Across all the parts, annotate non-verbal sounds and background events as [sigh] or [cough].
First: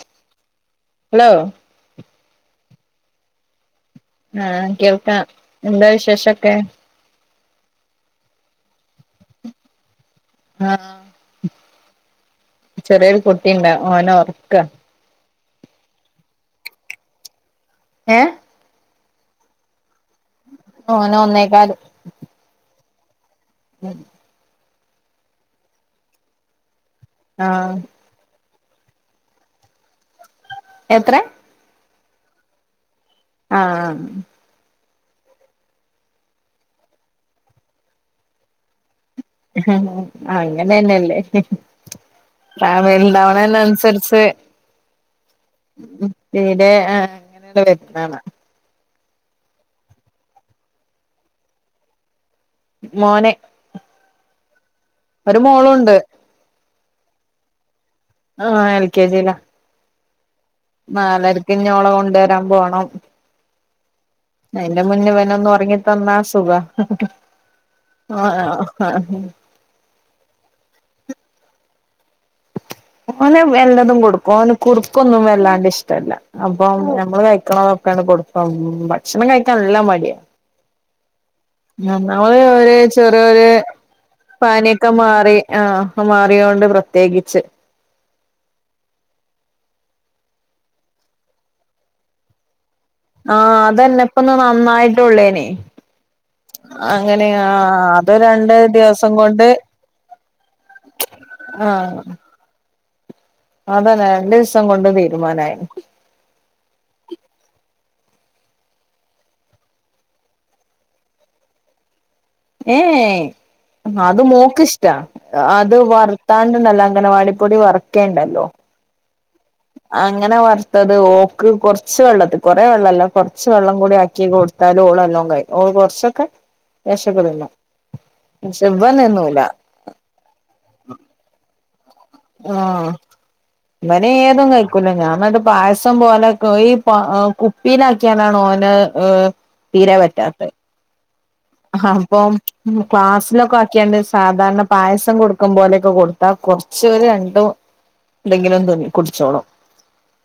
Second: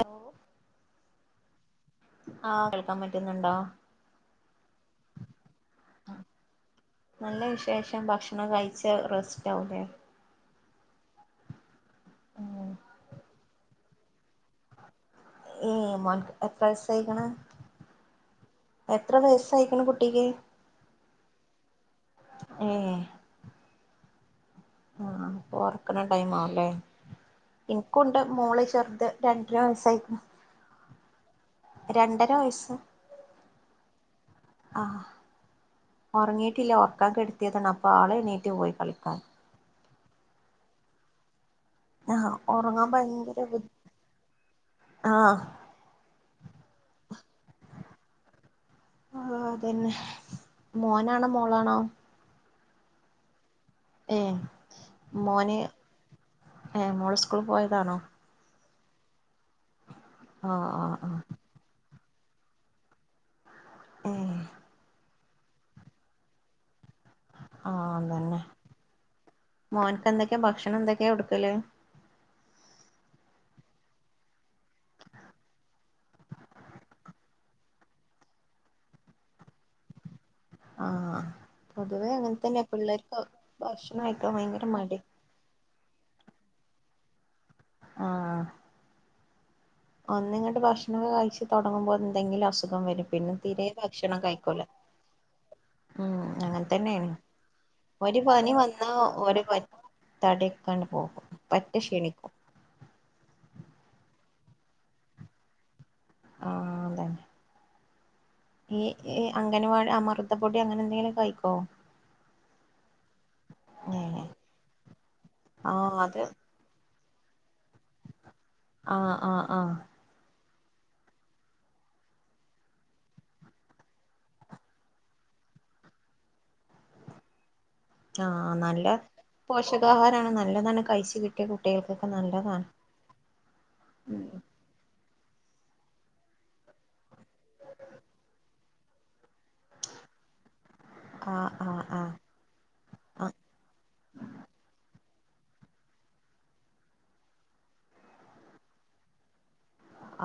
Hello hello ആഹ് കേൾക്കാൻ പറ്റുന്നുണ്ടോ ആഹ് കേൾക്കാ എന്താ വിശേഷൊക്കെ നല്ല വിശേഷം ഭക്ഷണം കഴിച്ച റെസ്റ്റ് ആവൂല്ലേ ആഹ് ഉം ചെറിയൊരു കുട്ടിണ്ടാ ഒന് ഉറക്കാ ഏഹ് മോനുക്ക് എത്ര വയസായ്ക്ക്‌ണ് ഏഹ് എത്ര വയസ്സായ്ക്ക്‌ണ് കുട്ടിക്ക്? ഓന് ഒന്നേകാല് ഏഹ് ഉം ആഹ് ഒറക്ക്‌ണ ടൈം ആവ്ല്ലേ ആഹ് ഇൻക്കും ടെ മോള് ചെറുദ് രണ്ടര വയസ്സായ്ക്ക്‌ണു എത്ര രണ്ടര വയസ്സ് ആഹ് ആഹ് ആഹ് ഒറങ്ങിട്ടില്ല ഒറക്കാൻ കെട്ത്തിയതാണ് അപ്പ ആളെണ്ണിറ്റ് പോയി കളിക്കാൻ. ആഹ് അങ്ങനെ അന്നെല്ലേ ആഹ് ആഹ് ഒറങ്ങാൻ ഭയങ്കര വലുതാവണെന് ബുദ്ധി അനുസരിച്ച് ആഹ് ഉം തീരെ ആഹ് അങ്ങനെള്ള വരുന്നകാണാം ആഹ് അദന്നെ മോനാണോ മോളാണോ മോന് ഏഹ് ഒരു മോന് മോളുണ്ട് ഏഹ് മോള് സ്കൂൾ പോയതാണോ ആഹ് എൽ കെ ജിലാ ആഹ് ആഹ് ആഹ് നാലരക്ക് ഞ്ഞി ഓളെ കൊണ്ട്വരാൻ പോണം. ഏഹ് അയ്ന്റെ മുന്നേ ഇവനൊന്ന് ഒറങ്ങി തന്നാ സുഖ ആഹ് അദന്നെ മോനക്ക് എന്തൊക്കെയാ ഭക്ഷണം എന്തൊക്കെയാ കൊടുക്കല് ഓന് എല്ലതും കൊടുക്കും ഓന് കുറ്ക്കൊന്നും വല്ലാണ്ട് ഇഷ്ട്ടല്ല അപ്പൊ നമ്മള് കയ് ക്ക്‌ണതൊക്കെങ്ങട് കൊട്ക്കും ഭക്ഷണം കയ്ക്കാ നല്ല മടിയാ ആഹ് പൊതുവേ ഒന്നാമത് അങ്ങനെ തന്നെ ഒര് പിള്ളേർക്ക് ചെറിയൊര് ഭക്ഷണം കഴിക്കാൻ ഭയങ്കര പനിയൊക്കെ മടി മാറി ആഹ് ഇപ്പ മാറിയൊണ്ട് പ്രത്യേഗിച്ച് ആഹ് ഒന്നിങ്ങട്ട് ഭക്ഷണൊക്കെ കഴിച്ച് തൊടങ്ങുമ്പോ എന്തെങ്കിലും അസുഖം വരും പിന്നെ ആഹ് തിരെ അതന്നെ ഭക്ഷണം ഇപ്പൊന്ന് കഴ്ക്കൂല നന്നായിട്ടുള്ളേനെ ഉം അങ്ങനെ തന്നെയാണെ അങ്ങനെ ആഹ് അത് ഒര് പനി രണ്ട് വന്നാ ദിവസം ഒരെ കൊണ്ട് പാ തടിയൊക്കാണ്ട് പോകും പറ്റ ആഹ് ഷിണിക്കും അതന്നെ രണ്ടീസം കൊണ്ട് തീരുമാനായി. ആഹ് അതന്നെ. ഈ ഇ അംഗനവാടി അമൃത പൊടി അങ്ങനെ എന്തെങ്കിലു കഴ്ക്കോ? ഏയേ അത് ഏഹ് മോക്ക് ഇഷ്ട്ടാ. അത് വർത്താണ്ട് ണ്ടല്ല അംഗനവാടിപ്പൊടി വറുക്കേണ്ടല്ലോ? ആഹ് ആഹ് ആഹ് അങ്ങനെ വർത്തത് ഓക്ക് കൊർച്ച് വെള്ളത്തി കൊറെ വെള്ളല്ല കൊർച്ച് വെള്ളം കൂടി ആക്കി കൊട് ത്താല് ഓള് നല്ലോം കയ് ഓള് കൊർച്ചൊക്കെ ലേശൊക്കെ തിന്നും. ആഹ് പക്ഷെ നല്ല ഇവൻ തിന്നൂല പോഷകാഹാരാണ് നല്ലതാണ് കഴ്ച്ച് കിട്ടിയാ കുട്ടികൾക്കൊക്കെ നല്ലതാണ്. ആഹ് ഇവന് ഏതും കഴ്ക്കൂല ഞാൻ ഇന്നട്ട് പായസം പോലെ ക്ക്‌ ഈ പ കുപ്പിയിലാക്കിയാണ്ടാണ് ഓന് ഏഹ് തീരെ പറ്റാത്തത്. ആഹ് ആഹ് ആഹ് ഹപ്പം ഉം ആഹ് ക്ലാസ്സിലൊക്കെ ആക്കിയാണ്ട് സാധാരണ പായസം കൊടുക്കും പോലെയൊക്കെ കൊടുത്താ കൊറച്ച് ഒര് രണ്ട് ഇതെങ്കിലും തിം കുടിച്ചോളും.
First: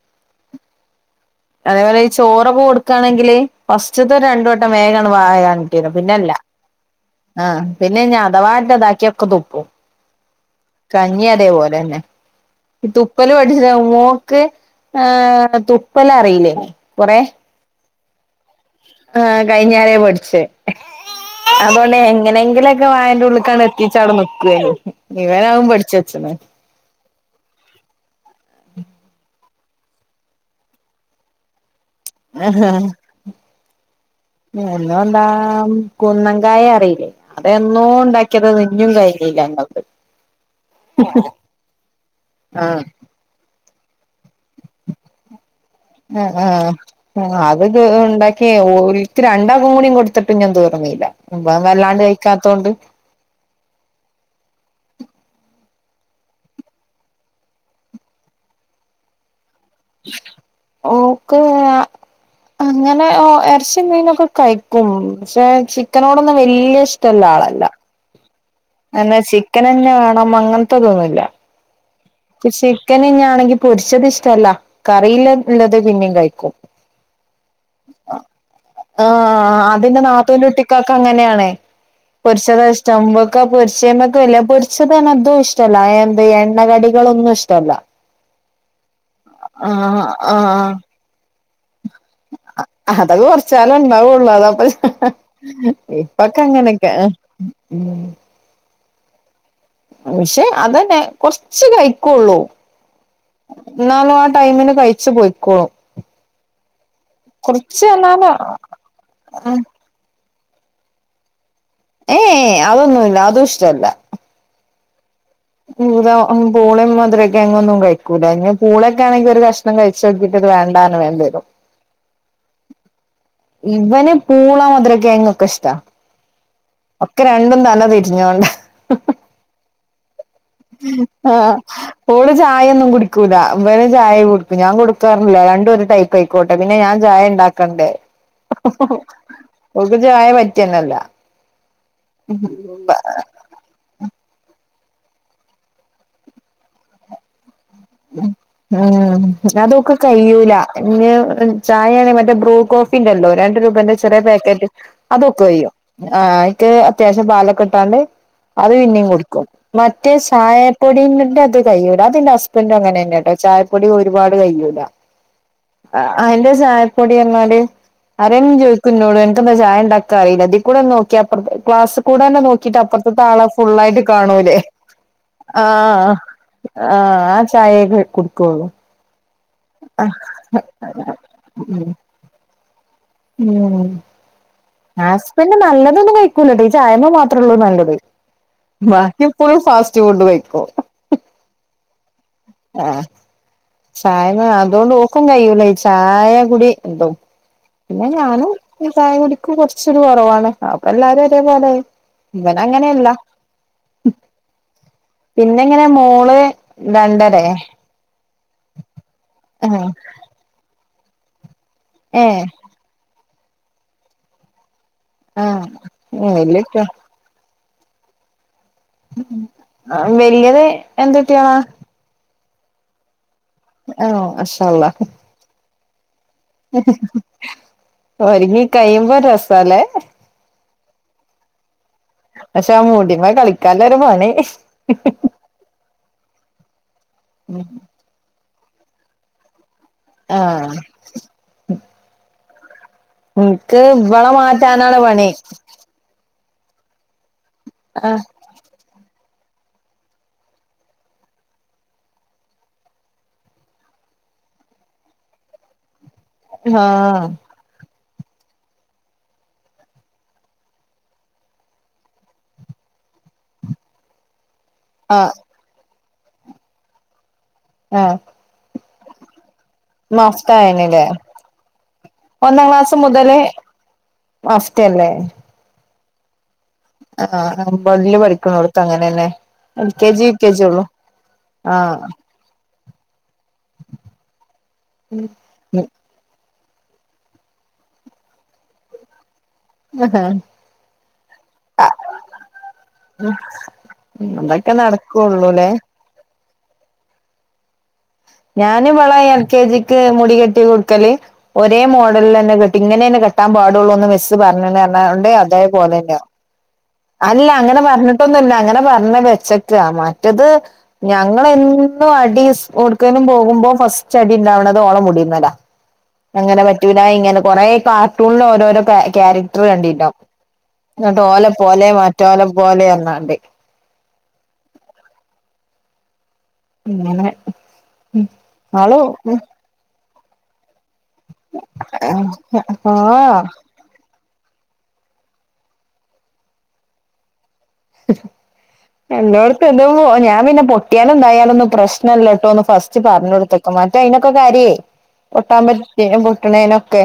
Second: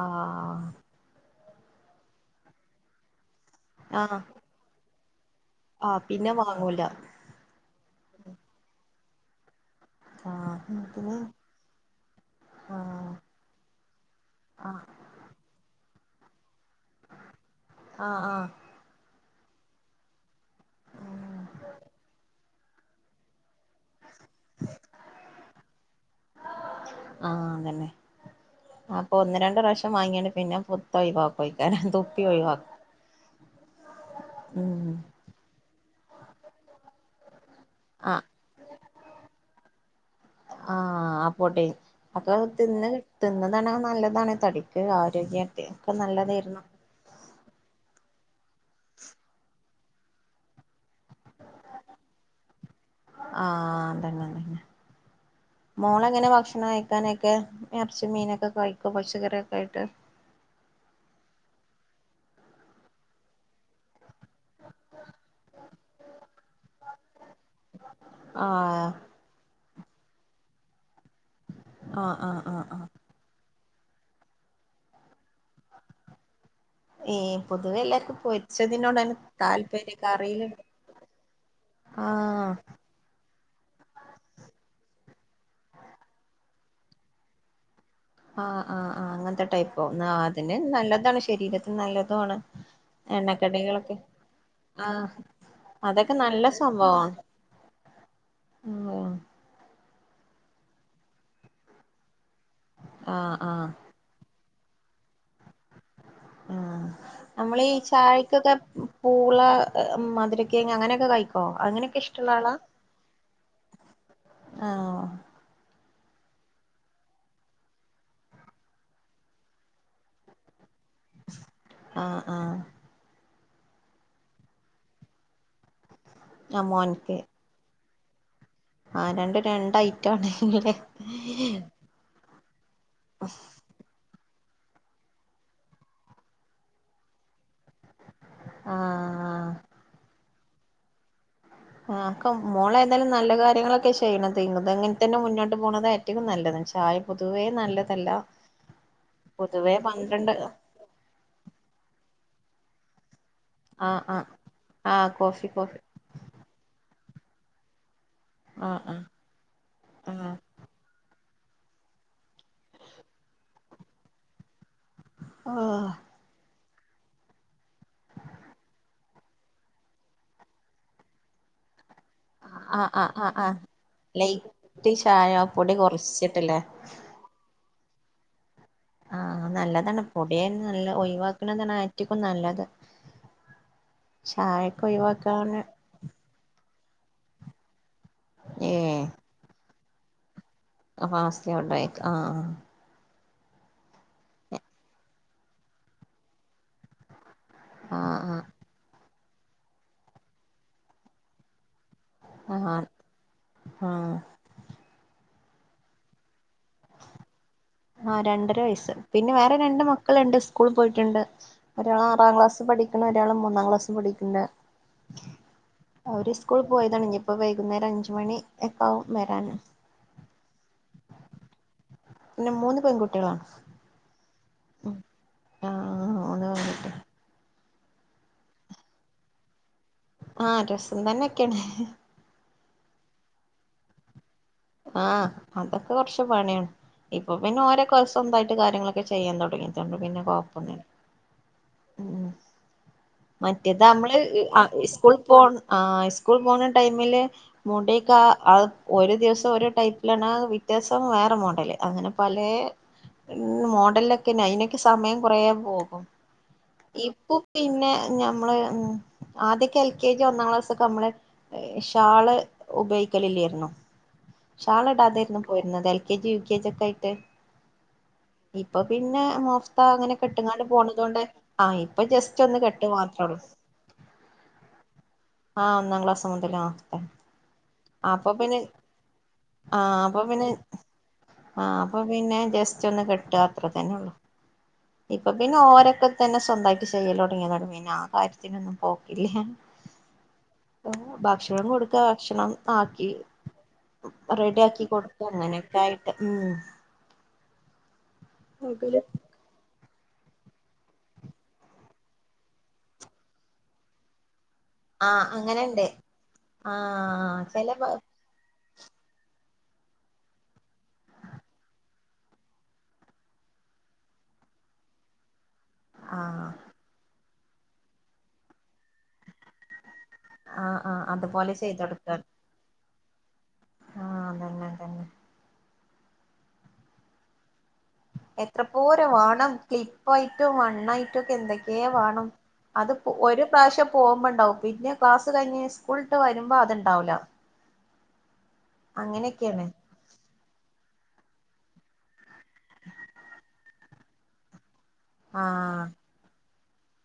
ആഹ് അതേ പോലെ ഈ ചോറൊക്കെ കൊട്ക്കാണെങ്കില് ഫസ്റ്റ് ത്തെ ആഹ് രണ്ട് വട്ടം വേഗാണ് വായ കാണ് ച്ചരും. ആഹ് പിന്നെ ല്ല. വാങ്ങൂല ആഹ് പിന്നെ ഞ് അഥവാറ്റെ ഇതാക്കിയാ ഒക്കെ തുപ്പും. ആഹ് പിന്നെ കഞ്ഞി അതേപോലെന്നെ ഇ ആഹ് തുപ്പല് പഠിച്ച്ണ മോക്ക് ആഹ് ഏഹ് തുപ്പലറീല്ലേനി കൊറേ ആഹ് ആഹ് ആഹ് കഴിഞ്ഞാരെ പഠ്ച്ചത്. അതൊണ്ട് എങ്ങനെങ്കിലൊ ക്കെ വായന്റുള്ള്ക്കാണ്ട് എത്തിച്ചാ അവിടെ നിക്ക്വേനി. ഇവനവും പഠിച്ചെച്ണ്. ആഹ് അതന്നെ. അപ്പൊ ഒന്ന് രണ്ട് റാശ്യം വാങ്ങിയാണ്ട് പിന്നെ പുത്തൊയിവാക്കോയിക്കാരം തു ആഹാ. ഉം നല്ലോ ആഹ് കുന്നങ്കായറിയില്ലേ ആഹ് അതെന്നോണ്ടാക്കിയത് ഞ്ഞും കയിഞ്ഞീല്ല ഞങ്ങൾത്. ആഹ്. ആ പൊടി. മക്കൾ ആഹ് തിന്ന് തിന്നതാണെ നല്ലതാണെ തടിക്ക് ആരോഗ്യാ അഹ് ആഹ് ആഹ് അത് ത് ഇണ്ടാക്കി ഓൽക്ക് രണ്ടാ കൂടിം കൊടുത്തിട്ടും ഞ്ഞും തീർന്നീല്ല ഇവൻ വല്ലാണ്ട് കഴിക്കാത്തൊണ്ട്. ആഹ് അതന്നെ അതന്നെ മോളെങ്ങനെ ഭക്ഷണം കഴിക്കാനൊക്കെ? എറച്ചിം മീനൊക്കെ കഴിക്കൊ. പച്ചക്കറിയൊക്കായ്ട്ട്. ഓക്ക് ഞാ അങ്ങനെ ഓഹ് എറച്ചിം മീനൊക്കെ കഴിക്കും പക്ഷെ ചിക്കനോടൊന്നും വല്യ ഇഷ്ടല്ല ആളല്ല. ആഹ് പിന്നെ ചിക്കനെന്നെ വേണം അങ്ങൻത്തതൊന്നുല്ല ആഹ് ആഹ് ഇ ആഹ് ആഹ് ചിക്കനെന്ന്യാണെങ്കി പൊരിച്ചത് ഇഷ്ടല്ല കറീല് ഇല്ലത് പിന്നിം കഴിക്കും ഏഹ് പൊതുവെ എല്ലാർക്കും പൊരിച്ചതിനോടാണ് ആഹ് താല്പര്യം. അതിന്റെ നാത്തൂന്റെ കറീല് ആഹ് ച്ചതാഷ്ടം. ഇവക്കാ പൊരിച്ചേമ്മക്ക് വല്യ, പൊരിച്ചത് പറഞ്ഞാ ഇതുഷ്ടല്ല. എന്ത് എണ്ണ കടി കളൊന്നുഷ്ടല്ല ആഹ് ആഹ് ആഹ് അങ്ങൻത്തെ ടൈപ്പോ. ന്നാ അതന്നെ ആഹ് നല്ലതാണ് ശരീരത്തിന് നല്ലതു ആണ്. അഹതൊക്കെ കുറച്ച്കാലം എണ്ണക്കടികളൊക്കെ ഇണ്ടാവൊള്ളു അതാപ്പത്. ആഹ് അതൊക്കെ ഇപ്പൊക്കെ നല്ല അങ്ങനൊക്കെ സംഭവാണ് ഉം [unintelligible] പക്ഷെ അതന്നെ കൊറച്ച് കഴിക്കൊള്ളൂ ആഹ് ആഹ് ന്നാലും ആ ടൈമിന് കഴിച്ചു പൊയ്ക്കോളും. ആ നമ്മളീ എന്നാലും ചായക്കൊക്കെ പൂള മതിരി കിഴങ്ങ് അങ്ങനൊക്കെ കഴിക്കോ? അങ്ങനെക്കെ ഇഷ്ടള്ള ആളാ? ഏഹ് അതൊന്നുല്ല അതും ഇഷ്ടല്ല ആഹ്. പൂത പുളേം മധുരകിഴങ്ങൊന്നും കഴിക്കൂല. [unintelligible] പൂളൊക്കെ ആണെങ്കിൽ ഒരു കഷ്ണം കഴിച്ചോക്കീട്ട് വേണ്ട [unintelligible] ആഹ് ആ. ഇവന് പൂള മധുരക്കിഴങ്ങൊക്കെഷ്ടാ ആ മോൻക്ക് ഒക്കെ രണ്ടും തല തിരിഞ്ഞോണ്ട. ആ രണ്ടും രണ്ടായി ട്ടാണ് ല്ലേ. ആ ഓള് ചായൊന്നും കുടിക്കൂല. ഇവന് ചായ കുടിക്കും. ഞാൻ കൊടുക്കാറില്ല. രണ്ടും ഒരു ടൈപ്പ് ആയിക്കോട്ടെ. പിന്നെ ഞാൻ ചായണ്ടാക്കണ്ടേ. ആഹ് ഓക്ക് ചായ പറ്റെന്നല്ല. ആ ക്കും മോളേതായാലും നല്ല കാര്യങ്ങളൊ ക്കെ ചെയ്യ്ണത്. അതങ്ങനെ തന്നെ മുന്നോട്ട് പോകുന്നതാ ഏറ്റവും നല്ലത്. ചായ പൊതുവേ നല്ലത ഉം അതോക്ക് പന്ത്രണ്ട് കഴിയൂല. ഇഞ്ഞ് ചായയാണെങ്കി മറ്റേ ബ്രൂ കോഫിണ്ടല്ലോ രണ്ട് രൂപന്റെ ആഹ് ചെറിയ ആഹ് പാക്കറ്റ്. ആഹ് അതോക്ക് കോഫി കയ്യും. കോഫി ആയ്ക്ക് അത്യാവശ്യം പാലൊക്കെ ഇട്ടാണ്ട് അത് ആഹ് പിന്നിം കുടുക്കും. ആഹ് മറ്റേ ആഹ് ചായ പൊടിന്റത് കൈയൂല. അതിന്റെ ഹസ്ബൻഡ അങ്ങനെന്നെട്ടോ ചായപ്പൊടി ഒരുപാട് കൈയൂല. ആഹ്. അയിന്റെ ചായപ്പൊടി എങ്ങാട്. ആര ന്ന ചോയ്ക്കുന്നോട് അനക്ക്ന്താ ചായണ്ടാക്കാ അറീലെ. ഇതീകൂടെ ണ്ട് നോക്കിയ അപ്റ ക്ലാസ്, കൂടെന്നെ നോക്കിട്ട് ആഹ് ആഹ് ആഹ് അപ്പറത്ത്താളെ ആഹ് ഫുള്ളായിട്ട് കാണൂല്ലേ ലൈറ്റ് ചായ പൊടി ആഹ് കൊറച്ചിട്ടില്ലേ ആഹ്. ചായേക്കെ കുടിക്കൊള്ളൂ. ആഹ് ആ നല്ലതാണ്. പൊടിയെ നല്ല ഒയിവാക്കണതാണ് ഉം ആറ്റകും നല്ലത്. ഉം. ചായ് ഹസ്ബന്റ് നല്ലതൊന്നും കഴിക്കൂലട്ടോ. ഈ ചായ്മ്മേ മാത്രൊള്ളൂ നല്ലത്. ഏഹ് വാക്യോ എപ്പഴും ഫാസ്റ്റ് ഫുഡ് കഴിക്കും. ഫാസ്റ്റ് ഫുഡ്യ്ക്കും. ആഹ് ആഹ്. ആഹ്. ചായ അതോണ്ട് ഓക്കും കയുല്ല. ഈ ചായ കുടി എന്തോ. പിന്നെ ആഹ് ഞാനും ചായകുടിക്ക് കൊറച്ചരു കൊറവാണ്. അപ്പൊ എല്ലാരും ഒരേ പോലായി. ആഹ് ആ. ആ പിന്ന എങ്ങനെ മോള്, രണ്ടരേ? ആഹ് രണ്ടര വയസ്സ്. പിന്നെ വേറെ രണ്ട് ആഹ് മക്കള്ണ്ട് ഇസ്കൂള് പോയിറ്റ്ണ്ട്. ഒരാള് ആറാം ഏഹ് ക്ലാസ്സ് പഠികണ്, ഒരാള് മൂന്നാം ക്ലാസില് പഠിക്കന്ന്. ആഹ് അവര് ഇസ്കൂള് വല്യകുട്ടിയാ പോയതാണ്. ഇഞ്ഞപ്പോ വൈകുന്നേര അഞ്ചു മണി എക്കാവും വരാന്. വെല്യത് എന്തുട്ട്യേള? [unintelligible] മൂന്ന് പെങ്കുട്ടോളാ. ആഹ് ഇൻഷാ അല്ലാഹ്. ആഹ്. മൂന്ന് പെൺകുട്ടി ഒരിങ്ങി കയുമ്പോ രസാല്ലേ. ആഹ് രസം തന്നെക്കേണ്. പശേ ആ മൂടമ്മെ കളിക്കാല്ലൊരു പണി. ആഹ് അതൊക്കെ കൊറച്ച് പണ്യാണ്. ഇപ്പൊ പിന്നെ ഓരോക്കെ സൊന്തായിട്ട് കാര്യങ്ങളൊക്കെ ചെയ്യാൻ തൊടങ്ങി. ആഹ്. ഉം. എനിക്ക് മറ്റേതാ അമ്മള് ഇവളെ ഇ അ മാറ്റാനാണ് ഇസ്കൂള് പണി പോണ ആഹ് ഇസ്കൂള് പോണ ടൈമില് ആ മൂട്യൊക്കെ ആഹ് ആഹ് ഒരു ദിവസം ഒരു ടൈപ്പിലാണ, പിറ്റേസം വേറെ മോഡല്. അങ്ങനെ പലേ ഉം മോഡലൊക്കെന്ന അയിനൊക്കെ സമയം കൊറേ പോകും. ആഹ് ഇപ്പൊ പിന്നെ ഞമ്മള് ആദ്യൊക്കെ എൽ കെ ജി ഒന്നാം ക്ലാസ് ഒക്കെ അമ്മള്. ഷാള് ഉപോയിഗിക്കലില്ലായിരുന്നു. ഷാള് ആ ഇടാതെരുന്നു പോയിരുന്നത് L K G U K G ഒക്കെ ആയിട്ട്. ആഹ് ഇപ്പൊ പിന്നെ മഫ്ത അങ്ങനൊക്കെ മഫ്ത ഇട്ട്ങ്ങാണ്ട് ആയിനല്ലേ പോണതോണ്ട്. ആഹ് ഇപ്പൊ ജസ്റ്റൊന്ന് ഒന്നാം കെട്ട് ക്ലാസ് മാത്രൊള്ളൂ. മുതല് മഫ്തല്ലേ ആഹ് ഒന്നാം ക്ലാസ് മുതല് ആഹ്. ആ ഒമ്പതില് അപ്പൊ പിന്നെ പഠിക്കണോടത്ത് അങ്ങനെന്നെ എൽ ആഹ് കെ അപ്പൊ ജി യു പിന്നെ. കെ ജി ഉള്ളു ആ ആഹ് അപ്പൊ പിന്നെ ജസ്റ്റോന്ന് കെട്ട അത്ര തന്നൊള്ളൂ ഇപ്പൊ പിന്നെ ഓരൊക്കെ. തന്നെ സ്വന്തായിട്ട് ചെയ്യലൊടങിയതാണ് പിന്നെ ആഹ് കാര്യത്തിനൊന്നും പോക്കില്ല. ഉഹ്. ഭക്ഷണം കൊടുക്ക ഭക്ഷണം ആക്കി. അതൊക്കെ റെഡ്യാക്കി കൊടുക്ക നടക്കുള്ളൂല്ലേ അങ്ങനൊക്കായിട്ട് ഉം ഞാന് ഇവള എൽ കെ ജിക്ക് മുടി കെട്ടി കൊടുക്കല് ഒരേ മോഡലിൽ തന്നെ കെട്ട് ഇങ്ങനെ തന്നെ കെട്ടാൻ പാടുള്ളൂന്ന് മിസ്സ് പറഞ്ഞന്ന് പറഞ്ഞു കൊണ്ട് അതേപോലെ തന്നെയാ. ആഹ് അല്ല അങ്ങനെ പറഞ്ഞിട്ടൊന്നുമില്ല അങ്ങനെ പറഞ്ഞ് വെച്ചിട്ടാ മറ്റത് ഞങ്ങള് എന്നും അടി കൊടുക്കലും പോകുമ്പോ ഫസ്റ്റ് അടി ഉണ്ടാവണത് ഓള മുടിമേലാ ആ അങ്ങനെ പറ്റൂല ഇങ്ങനെ കൊറേ കാർട്ടൂണില് ഓരോരോ ക്യാരക്ടർ കണ്ടീണ്ടിം ആ ആ എന്നിട്ട് ഓല അതുപോലെ ചെയ്ത് പോലെ മറ്റോല പോലെ ഒന്നാണ്ട് ആഹ് അത് തന്നെ തന്നെ ഇങ്ങനെ എത്ര പോര വാണം ക്ലിപ്പായിറ്റും വണ്ണായി എന്തൊക്കെയോ വേണം അത് ആഹ് ഒരു പ്രാവശ്യം പോകുമ്പോ ഉണ്ടാവും പിന്നെ ക്ലാസ് കഴിഞ്ഞ് സ്കൂളി വിട്ട് വരുമ്പോൾ അതുണ്ടാവില്ല. അങ്ങനെയൊക്കെയാണ് എന്റോടത്ത് എന്തോ ഞാൻ പിന്നെ പൊട്ടിയാലും എന്തായാലു ഒന്നും പ്രശ്നല്ല കേട്ടോ ഒന്ന് ഫസ്റ്റ് പറഞ്ഞ കൊടുത്തേക്കും മറ്റേ അതിനൊക്കെ കരയും. ആഹ് പൊട്ടാപറ്റി പൊട്ടണേനൊക്കെ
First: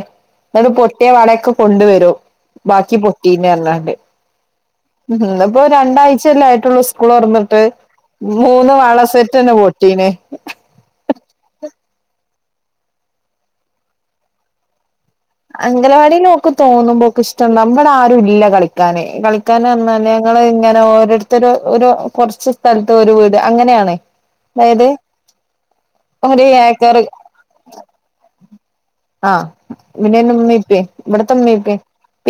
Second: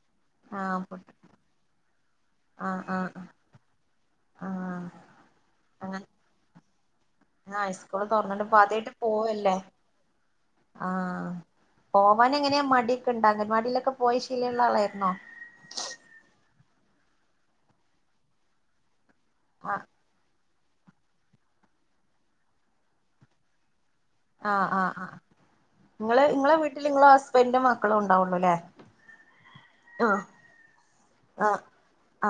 എന്നിട്ട് ആഹ് പൊട്ട പൊട്ടിയ വളയൊക്കെ കൊണ്ട് വരും ആഹ് ബാക്കി ആഹ് പൊട്ടീന്ന് പറഞ്ഞാണ്ട്. ആഹ് ഉം ഇന്നിപ്പോ അങ്ങനെ രണ്ടാഴ്ച അല്ലേ ആയിട്ടുള്ളു സ് ളു തുറന്നിട്ട് ആഹ് സ്കൂള് തുറന്നിട്ട് ഇപ്പ മൂന്ന് ആദ്യായിട്ട് വള സെറ്റ് തന്നെ പോവല്ലേ പൊട്ടിനേ ആഹ് പോവൻ എങ്ങനെയാ മടിയൊക്കെ ഉണ്ടേ അങ്കൻവാടിയിലൊക്കെ പോയി ശിലയുള്ള ആളായിരുന്നോ? അംഗലവാടി ഓല്ക്ക് തോന്നുമ്പോ ഒക്കെ ഇഷ്ട നമ്മുടെ ആരും ഇല്ല കളിക്കാന് കളിക്കാൻ ആഹ് പറഞ്ഞാല് ള് ഇങ്ങനെ ഓരോരുത്തര് ഒരു കുറച്ച് സ്ഥലത്ത് ഒരു വീട് അങ്ങനെയാണ്. ആഹ് അതായത് ആഹ്ആഹ് നിങ്ങള് ഒരു നിങ്ങളെ വീട്ടിൽ ഏക്കർ നിങ്ങടെ ഹസ്ബൻ്റും മക്കളും ഉണ്ടാവുള്ളൂ അല്ലേ? ആഹ് പിന്നെ ഉമ്മിപ്പയുംഇവിടത്തെ ആഹ് ഉമ്മിപ്പയും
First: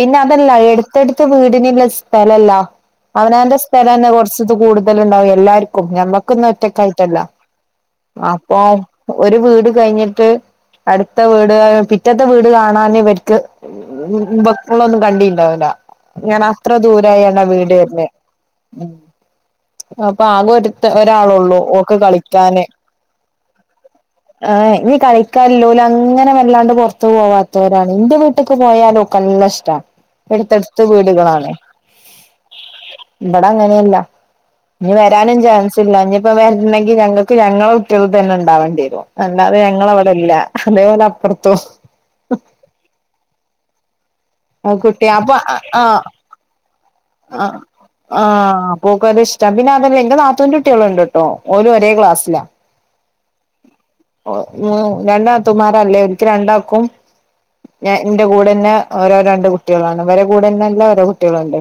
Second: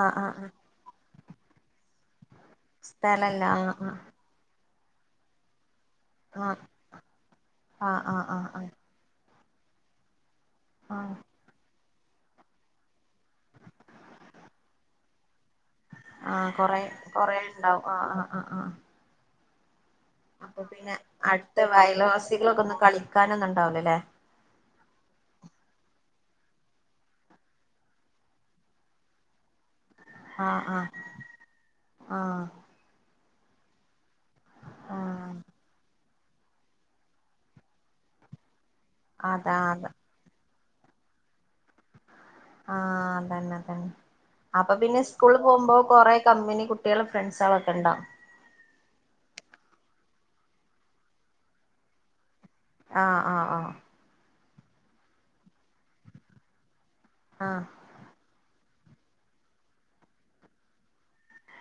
ആഹ് ആഹ് അതല്ല എടുത്തെടുത്ത് വീടിനുള്ള സ്ഥലവില്ല സ്ഥലല്ല അവനന്റെ ആഹ് സ്ഥല ആഹ് തന്നെ കുറച്ച് കൂടുതലുണ്ടാവും എല്ലാർക്കും ഞമ്മക്കൊന്നും ആഹ് ഒറ്റക്കായിട്ടല്ല ആഹ് ആഹ് അപ്പൊ ആഹ് ഒരു വീട് കഴിഞ്ഞിട്ട് ആഹ് ആഹ് അടുത്ത വീട് പിറ്റത്തെ വീട് കാണാനേ പറ്റ വെപ്പുകളൊന്നും കണ്ടിണ്ടാവില്ല ഇങ്ങനെ ആഹ് അത്ര കൊറെ കൊറെ ദൂരായാണ് വീട് ഇണ്ടാവും വരുന്നെ ആഹ് ആഹ് ആഹ്ആഹ് ആകെ അപ്പൊ ഒരുത്ത പിന്നെ ഒരാളൊള്ളൂ അടുത്ത ഓക്ക് വയൽവാസികളൊക്കെ ഒന്ന് കളിക്കാൻ ഒന്നും ഉണ്ടാവില്ല അല്ലേ ആഹ് കളിക്കാലെല്ലൂല അങ്ങനെ വല്ലാണ്ട് പുറത്തു പോവാത്തവരാണ് എന്റെ വീട്ടേക്ക് പോയാലോ ക്കെല്ല ഇഷ്ടാണ് ആഹ് എടുത്തെടുത്ത് ആഹ് വീടുകളാണ് ആഹ് ഇവിടെ അങ്ങനെയല്ല ഇനി ആഹ് വരാനും ചാൻസില്ല ഇ ഇപ്പം വരണങ്കിൽ ഞങ്ങൾക്ക് ഞങ്ങടെ കുട്ടികൾ തന്നെ ഉണ്ടാവേണ്ടി വരും അല്ലാതെ അതാ അത ഞങ്ങളെ അവിടെ ഇല്ല. അതെപ്പോലെ അപ്പുറത്തും. ആഹ് തന്നെ അതന്നെ ആ അപ്പൊ പിന്നെ കുട്ടി അപ്പൊ സ്കൂളി പോകുമ്പോ ആഹ് കൊറേ ആഹ് കമ്പനി കുട്ടികളും ഫ്രണ്ട്സുകളൊക്കെ ഉണ്ടാവും. മോൾക്ക് അത് ഇഷ്ടാ പിന്നെ അതല്ല എന്റെ നാത്തുന്റെ കുട്ടികൾ ഉണ്ട് കേട്ടോ ഓര് ഒരേ ക്ലാസ്സിലാ. ആഹ് ആഹ് ആഹ് ഓ ഉം രണ്ട് നാത്തൂമാരല്ലേ ഓര്ക്ക് രണ്ടാൾക്കും ആഹ് ഞാൻ എന്റെ കൂടെ തന്നെ ഓരോ രണ്ട് കുട്ടികളാണ്. അവരെ കുടെന്നല്ല ഓരോ കുട്ടികളുണ്ട്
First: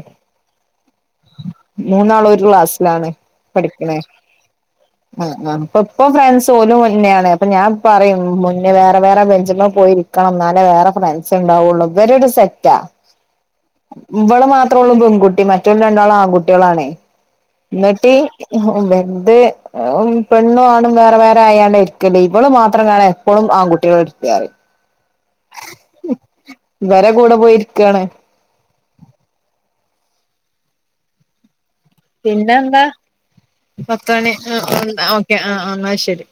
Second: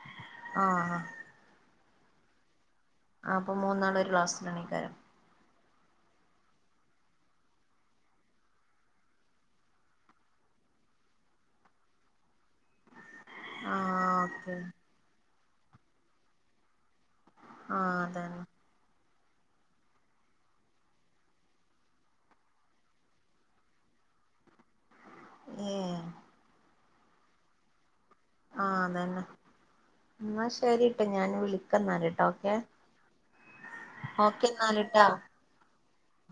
ആഹ് ആഹ് മൂന്നാളും ഒരു ക്ലാസ്സിലാണ്. ആഹ് അപ്പോൾ മൂന്നാളു പഠിക്കണേ ഒരു ക്ലാസ്സിലാണികാരം. ഇപ്പൊ ഫ്രണ്ട്സ് ഓലും മുന്നെയാണ് അപ്പൊ ഞാൻ പറയും മുന്നേ വേറെ വേറെ ബെഞ്ചിൻമേൽ പോയിരി കണം. എന്നാലേ വേറെ ഫ്രണ്ട്സ് ഉണ്ടാവുള്ളൂ. ഇവര് ഒരു സെറ്റാ ആഹ് ഇവള് ഓക്കെ മാത്ര ഉള്ളൂ പെൺകുട്ടി മറ്റ റ്റേ രണ്ടാളും ആൺകുട്ടികളാണ് ആഹ് എന്നിട്ട് അതന്നെ എന്ത് പെണ്ണു ആണും വേറെ വേറെ ആയാലാ ഇരിക്കല് ഇവള് മാത്രം കാണാ എപ്പോഴും ആൺകുട്ടികൾ ഇരിക്കാല് ഉം. ഇവരെ കൂടെ പോയിരിക്കയാണ്. ആഹ് അത് തന്നെ എന്നാ ശരിട്ടെ ഞാൻ വിളിക്ക പിന്നെന്താ പത്തണി ഓക്കെ എന്നാല് ട്ടോ ഓക്കെ ആഹ് ന്നാ ശരി.